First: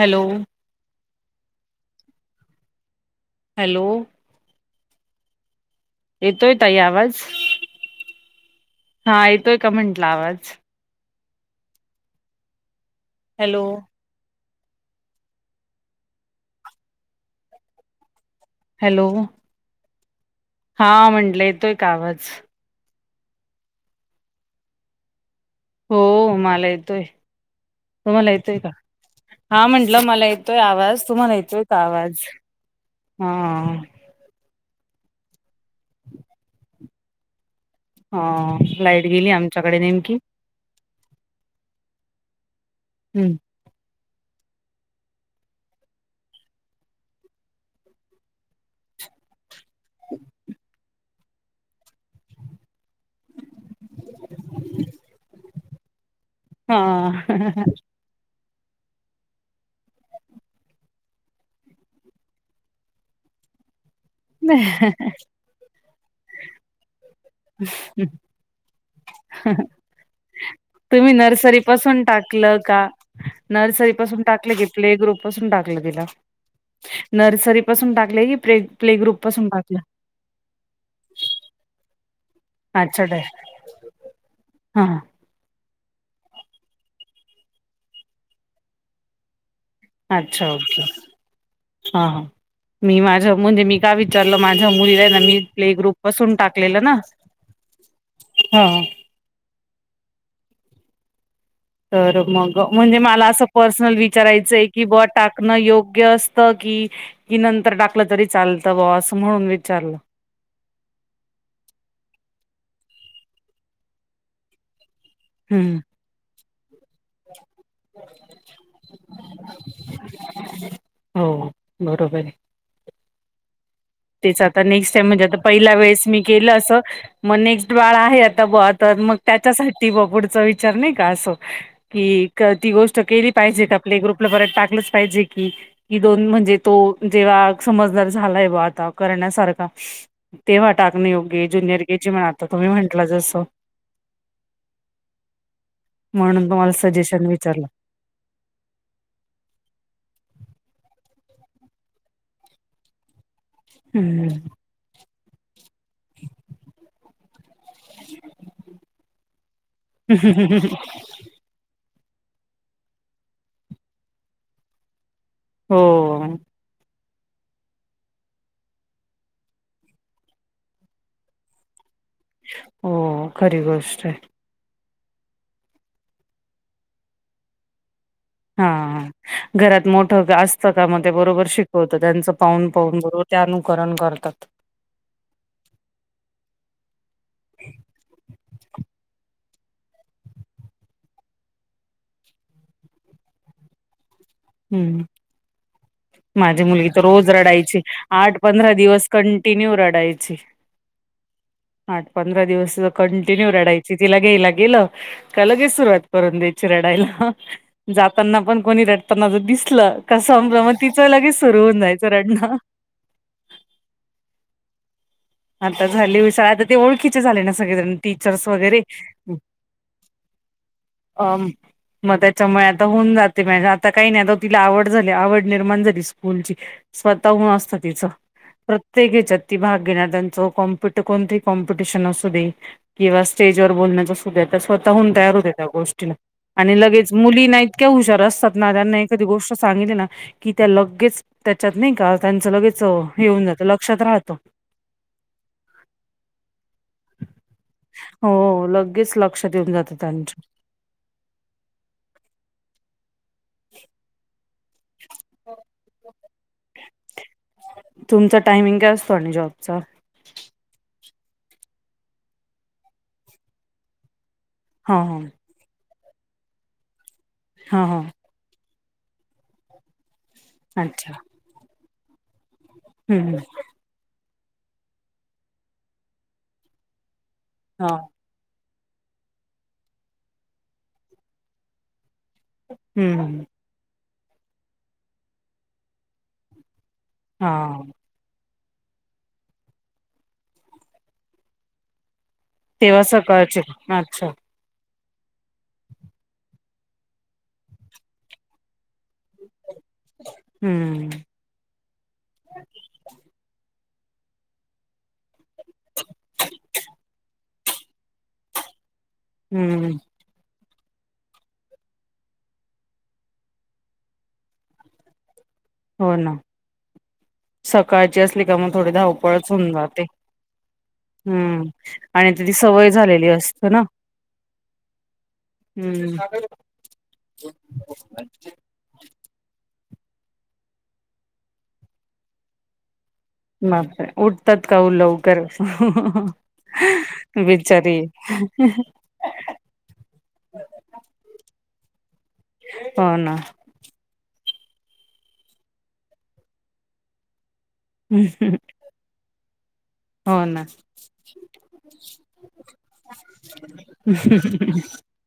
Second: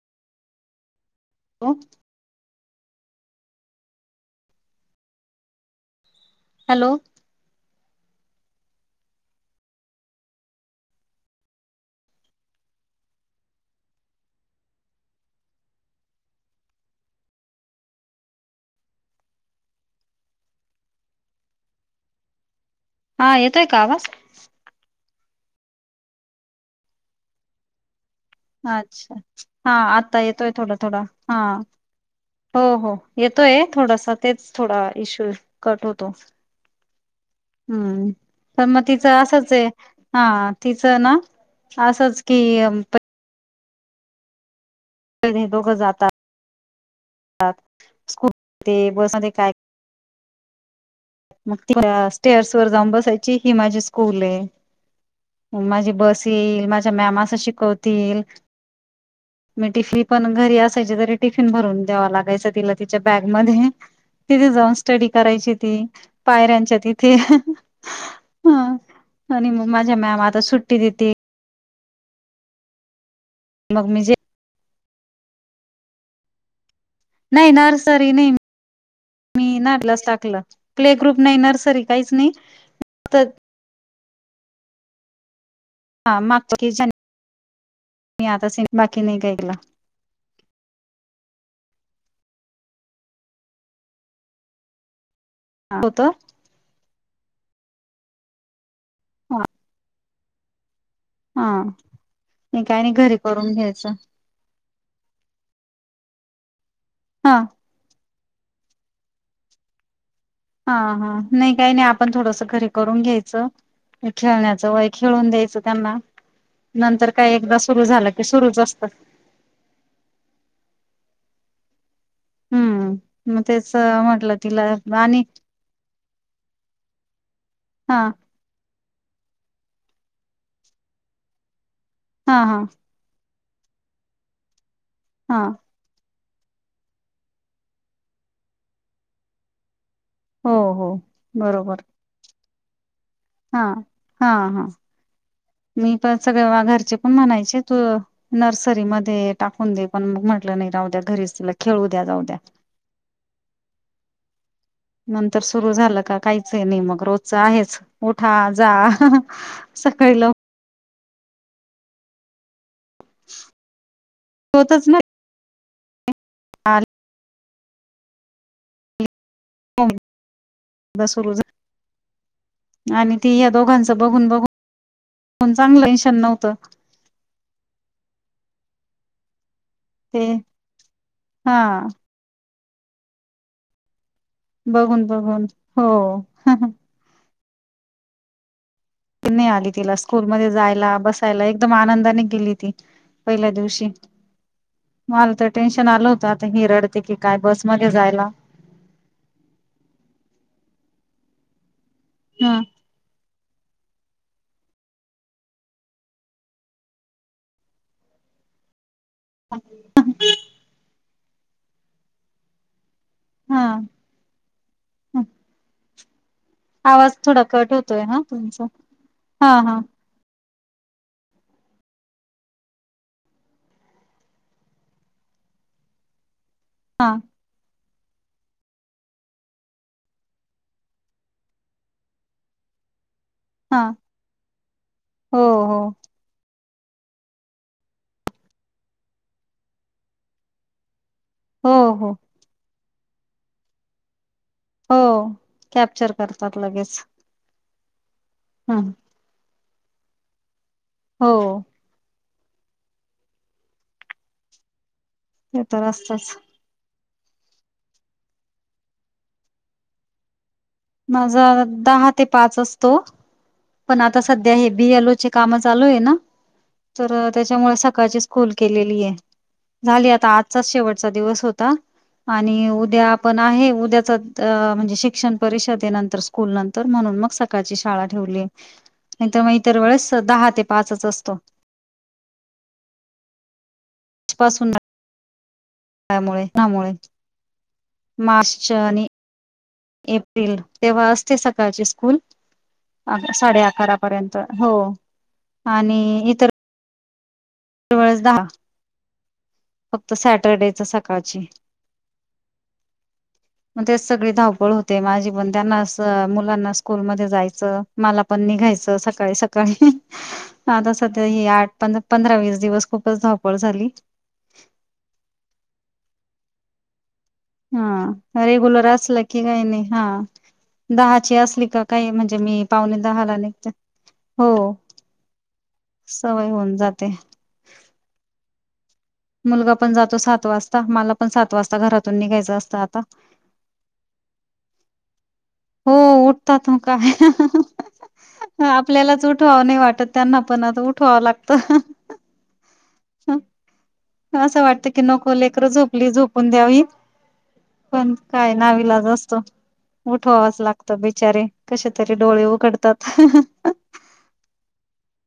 Hello [unintelligible] hello येतोय ताई hello आवाज, हा येतोय का म्हंटला आवाज. हॅलो हॅलो हा म्हंटलं येतोय का आवाज? हा येतोय का आवाज. हो मला येतोय, तुम्हाला येत अच्छा हा म्हंटलं आता मला येतोय थोडा थोडा आवाज, तुम्हाला हा येतोय का आवाज. हो हा येतोय थोडस तेच थोडा इश्यू कट होतो. हम्म हा पण मग लाईट तिचं गेली असंच आहे आमच्याकडे नेमकी हा. तिचं ना असंच की हम्म [inaudible] दोघ जातात. [unintelligible] मग ती टेरेसवर जाऊन बसायची ही माझी स्कूल आहे. माझी बस येईल माझ्या मॅम अस हा शिकवतील. [unintelligible] टिफी पण घरी असायची तरी भरून द्यावा लागायच तिला तिच्या बॅग मध्ये. तिथे जाऊन स्टडी करायची ती पायऱ्यांच्या तिथे. हा आणि मग माझ्या मॅम आता सुट्टी तुम्ही देते. नर्सरी पासून टाकलं का मग नर्सरी मी जे पासून टाकलं की प्ले ग्रुप पासून टाकलं तिला? नर्सरी पासून टाकले की प्ले ग्रुप पासून टाकलं. कस टाकलं? प्ले ग्रुप नाही, नर्सरी नाही काहीच नाही. अच्छा ते तर हा. हा मागतो की [inaudible] मी आता बाकी नाही काय केलं. अच्छा ओके. हा मी माझ मी का विचारलं, माझ्या मुलीला आहे ना मी प्ले ग्रुप होत पासून टाकलेलं ना हा. हा हा तर मग नाही काय नाही म्हणजे घरी मला असं करून घ्यायचं पर्सनल विचारायचंय की ब टाकण योग्य असत की, हा की नंतर टा तरी चालतं बा म्हणून विचारलं. हा हा नाय काय नाय आपण थोडस घरी करून घ्यायचं खेळण्याचं वय खेळून द्यायचं हम्म त्यांना, नंतर काय एकदा सुरू झालं की सुरुच असत. हो बरोबर ए. हम्म. म तेच तेच आता तिला नेक्स्ट टाइम आणि म्हणजे आता पहिला वेळेस मी केलं असं, मग नेक्स्ट बाळ हा आहे बा आता म त्याच्यासाठी बा पुढचा विचार नाय का आसं की हा हा ती गो केली पाहिजेत आपली ग्रुपला बरत टाकलंच पाहिजे हा की. कि दोन म्हणजे तो जेव्हा समजदार झालाय बा आता करण्यासारखा हो ततेव्हा हो. टाकनं योग्य ए बरोबर जुनियर के जी म्हणाता तुम्ही म्हंटलं जस. हा हा हा, मी पण सगळे म्हणून वा तुम्हाला घरचे पण सजेशन म्हणायचे विचारलं तू नर्सरीमध्ये टाकून दे, पण मग म्हटलं नाय राहूद्या घरी तिला खेळूद्या जाऊद्या. हम्म. नंतर सुरू झालं का काहीच आहे नाय मग रोजच आहेच. उठा जा, सकाळी लव [inaudible] होतच नाय. हो. हो. सुरू, आणि हो ती या खरी दोघांच गोष्ट आहे बघून बघून चांगलं टेन्शन नव्हतं. हा, घरात ते मोठं असतं का मग ते बरोबर हा शिकवतं त्यांच पाहून पाहून बरोबर ते अनुकरण करतात. बघून बघून हो. ती नाय आली तिला स्कूल मध्ये जायला, बसायला एकदम आनंदाने गेली ती. पहिल्या दिवशी. हम्म मला तर टेन्शन आल होतं, आता माझी हि मुलगी रडते तर कि रोज काय रडायची बसमध्ये जायला. आठ पंधरा दिवस कंटिन्यू रडायचे आठ पंधरा ह. दिवस कंटिन्यू रडायची, तिला घ्यायला गेलं का लगेच सुरुवात करून द्यायची रडायला. जाताना पण कोणी रडताना जर दिसलं, का समजा म तिचं लगेच सुरू हुन जायचं रडणं. हा हा. आता झाले [unintelligible] आता ते ओळखीचे झाले ना कट होतोय हा टीचर्स तुमचा वगैरे. हा हा अम म त्याच्यामुळे आता होऊन जातेे, आता काय नाय आता तिला आवड झाली, आवड निर्माण झाली स्कूलची. हा स्वतःहून असतं तिचं, प्रत्येक हेच्यात भाग चो -कॉम्पिट कोणतंही कॉम्पिटिशन आसूदे. किंवा स्टेज वर हा बोलण्याचा सुद्धा त्या स्वतःहून तयार हो होत्या त्या हो गोष्टीला. आणि लगेच मुलीना इतक्या हुशार असतात ना, त्यांना एखादी गोष्ट सांगितली ना की त्या लगेच हो त्याच्यात नाई हो का, लगेच येऊन लक्षात राहतो. हो, कॅप्चर करतात लगेच. हो, हम्म लगेच लक्षात येऊन जातं त्यांच्या. हो. [inaudible] हे तर असतच. तुमच टाइमिंग काय असतो आणि जॉबचा? माझा दहा ते पाच असतो. पण आता सध्या हे बी हा एल ओ हा काम चालू आहे ना, तर त्याच्यामुळे हा हा सकाळचे खोल केलेली ये, झाली आता आजचाच अच्छा शेवटचा दिवस होता, आणि उद्या हम्म आपण आहे, उद्याच म्हणजे शिक्षण परिषदेनंतर स्कूल नंतर म्हणून मग सकाळची हा शाळा ठेवलीये, नाहीतर मग इतर वेळेस दहा ते पाच असतो. हम्म. पासून त्यामुळे त्यामुळे हां मार्च आणि एप्रिल तेव्हा असते सकाळची स्कूल तेव्हा सकाळचे साडे अच्छा अकरापर्यंत हो, आणि इतर जवळच दहा फक्त सॅटर्डे च स हम्म सकाळची मग तेच सगळी धावपळ होते माझी पण त्यांना अस मुलांना स्कूल मध्ये जायचं. मला पण निघायच सकाळी हम्म सकाळी आता सध्या ही आठ पंधरा वीस दिवस खूपच धावपळ झाली. [unintelligible] हो ना सकाळची हा असली का मग रेगुलर थोडी असला की धावपळच काही होऊन नाही हा जाते दहाची असली हम्म का काही आणि म्हणजे ती मी सवय पावणे झालेली दहाला असते निघते ना हो हम्म सवय होऊन जाते. [inaudible] मुलगा पण जातो सात वाजता मला पण सात वाजता घरातून निघायच असतं आता मग काय उठतात का ओ लवकर हो उठतात मग काय बिचारी आपल्यालाच उठावं नाही वाटत, त्यांना पण आता उठवावं लागतं. हो ना पण असं वाटतं की नको, लेकर झोपली झोपून द्यावी पण काय नाविलाज असतो. हो उठवावाच ना लागत बिचारे कशेतरी डोळे उघडतात.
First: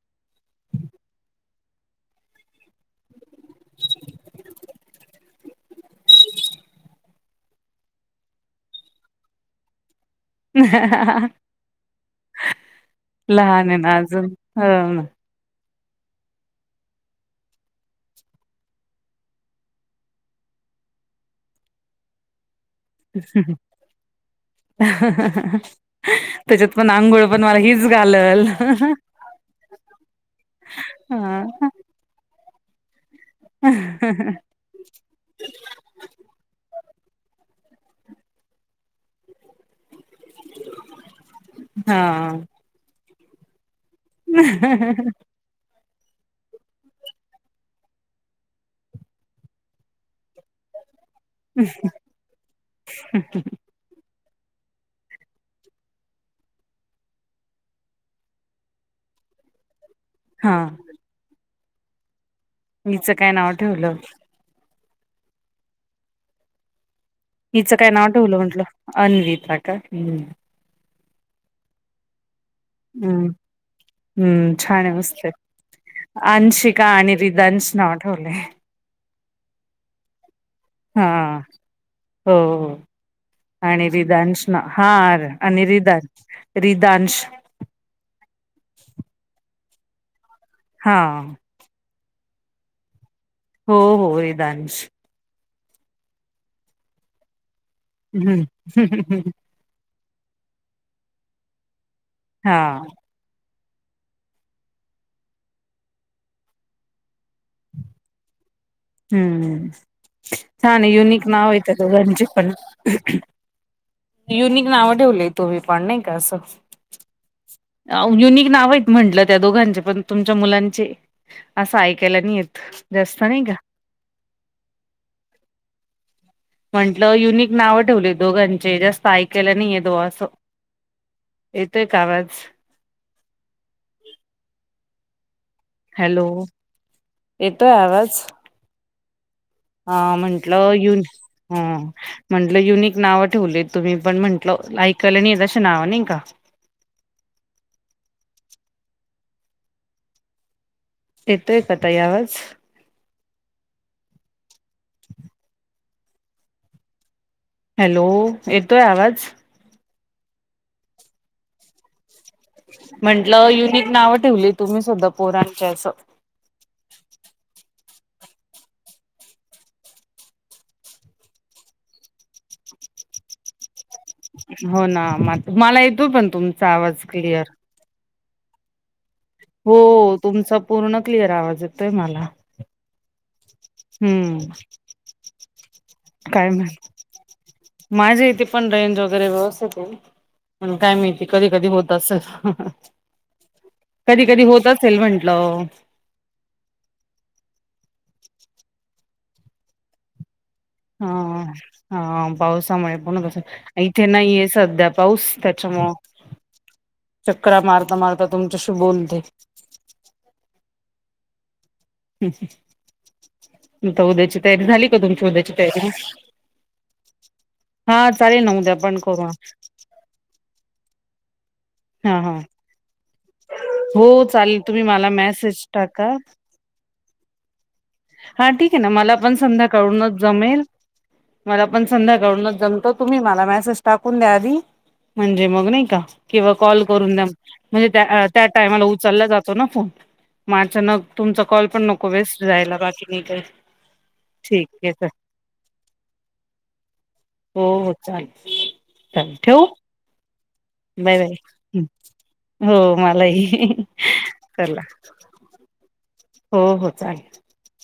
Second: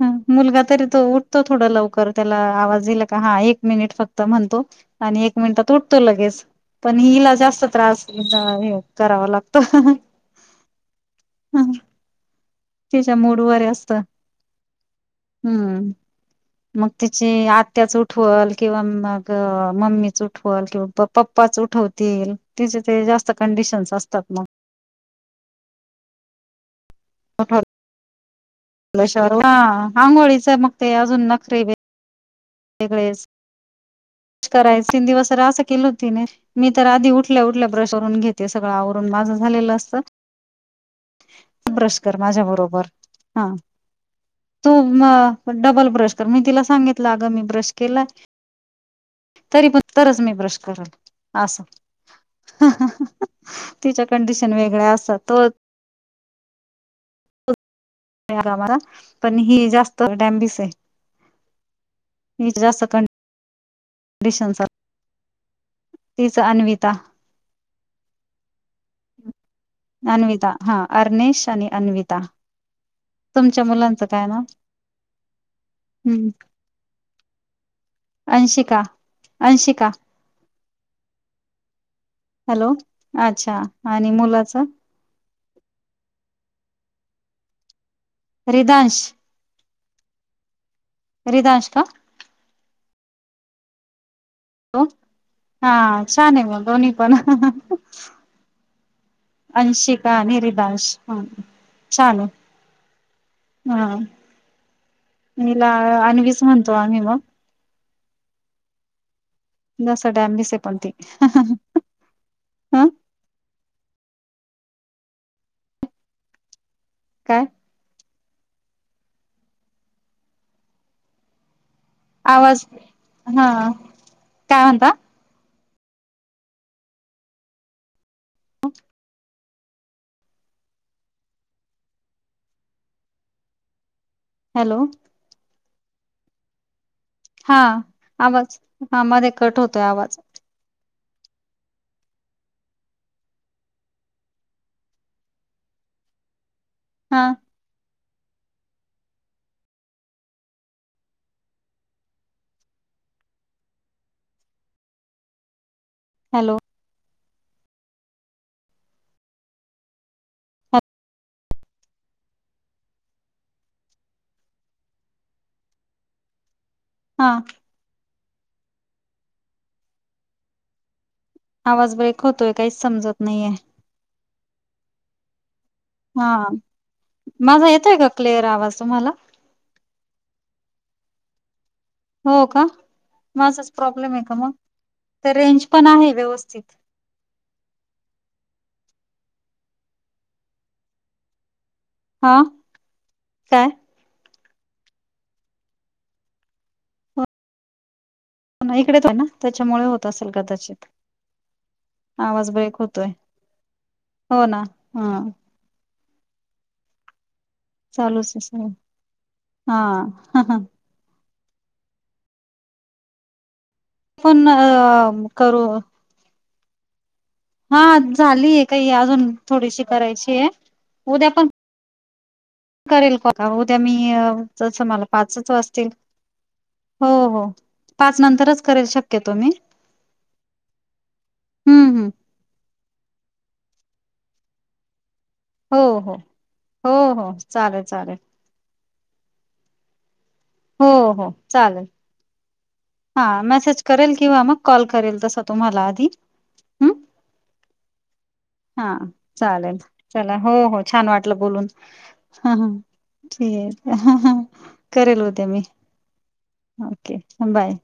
ह मुलगा तरी तो उठतो थोडा लवकर त्याला आवाज दिला का हा एक मिनिट फक्त म्हणतो आणि एक मिनिटात उठतो लगेच पण हिला जास्त त्रास कराव लागतं. तिच्या मूडवर लहान आहे ना असतं अजून, हो ना हम्म, मग तिची आत्याच उठवल. किंवा मग मम्मीच उठवल किंवा प पप्पाच उठवतील. तिच ते जास्त कंडिशन्स असतात म त्याच्यात पण आंघोळ पण मला हीच घालल. ह आंघोळीच मग ते अजून नखरे हा वेगळेच [unintelligible] कराय तीन दिवस तर असं केलं तिने मी तर आधी उठल्या उठल्या ब्रश करून घेते, सगळं आवरून माझं झालेलं असतं. ब्रश कर हा माझ्या बरोबर हा तू डबल ब्रश कर मी तिला सांगितलं आग मी ब्रश केला, तरी पण तरच मी ब्रश करल. अस तिच्या कंडिशन वेगळ्या असतात हो. [unintelligible] पण ही जास्त हा डॅमबीस आहे. नि, जा, सकण हिचं काय नाव ठेवलं [inaudible] [unintelligible] तिच अन्विता. हिचं काय नाव ठेवलं म्हंटलं अन्विता का्. अन्विता हा अर्नेश आणि अन्विता, हम्म तुमच्या मुलांचं काय हम्म छान मस्त नाव अंशिका आणि तिज अंश नाव ठवले. अंशिका अंशिका हा हो हॅलो अच्छा आणि तीज अंश मुलाच हा.. आणि रिदान रिदांश रिदांश हा रीदांशा का हो हो रिदांश हो हा छान आहे मग दोन्ही पण, हम्म ह [inaudible] अंशिका आणि रिदाश ह छान आहे. हा हा हीला आणन्वीच म्हणतो आम्ही पण, हम्म जसं डॅमबीस आहे पण छान ती युनिक नाव हाय त्या दोघाची पण, ह युनिक नाव ठेवलं तुम्ही पण नाही का असं, काय युनिक नाव आहेत म्हटलं त्या दोघांचे पण तुमच्या मुलांचे. असं ऐकायला नाही येत आवाज जास्त नाही हा का. काय म्हणला. म्हंटलं युनिक नाव ठेवले दोघांचे जास्त एकायला नाही येत वा असं, येतय का आवाज? हॅलो! हॅलो! हा येतोय आवाज, आ मध्ये कट होतो. अ म्हंटलं युनी हं म्हंटलं युनिक नाव ठेवलीत तुम्ही पण म्हंटलं ऐकालं नाही अशी नावं नाही. हा येतोय का ताई आवाज. हॅलो! हॅलो येतोय आवाज. हा म्हंटलं युनिक नावं ठेवली तुम्ही सुद्धा पोरांच्या असं हा आवाज ब्रेक होतोय काहीच समजत नाहीे. हो ना म मला येतो पण तुमचा आवाज क्लिअर. हा येतोय का. क्लिअर आवाज तुम्हाला. हो तुमचा पूर्ण क्लिअर आवाज येतोय मला. हो का म असाच प्रॉब्लेम आहे. का हम्म मग रेंज पण आहे व्यवस्थित माझे इथे पण रेंज वगैरे व्यवस्थितेत आहे पण काय माहिती कधी कधी हो तस हा [unintelligible] काय कधी कधी होत असेल म्हंटलं इकडेच आहे ना त्याच्यामुळे होत असेल कदाच हा हा पावसामुळे होतोय पण कस इथे हो नाहीये ना सध्या हा पाऊस त्या च्या मुळ चक्र मारता मारता चालूच आहे सगळं तुमच्याशी बोलते. हा ह ह हा हा आता उद्याची पण अ तयारी झाली का तुमची उद्याची करू तयारी हा चालेल ना झालीय उद्या काही पण करू अजून थोडीशी करायची आहे उद्या पण हा हा करेल का उद्या मी हो चालेल तुम्ही जसं मला पाचच मेसेज वाजतील टाका. हो हो पाच हा नंतरच ठीक करेल ना मला शक्यतो पण मी सध्या कळूनच जमेल मला पण हम्म हम्म संध्याकाळूनच जमतो तुम्ही मला मेसेज टाकून द्या आधी म्हणजे मग हो नाही का? हो किंवा कॉल हो करून हो देल चालेल म्हणजे त्या चालेल ऍड त्या टायमाला उचलला जातो ना फोन. म हो आचानक, हो तुमचा कॉल पण चालेल नको वेस्ट जायला रात ‌ हा. मेसेज करेल किंवा मग कॉल तर करेल तसं तुम्हाला आधी. हम्म हो-हो चाल, हा चाल ठेवू. चालेल चला हो-हो. छान बाय बाय वाटलं बोलून. हो ह-ह मलाही ठिक हा-हा चला करेल उद्या मी. [inaudible] ओके चालेल हा बाय.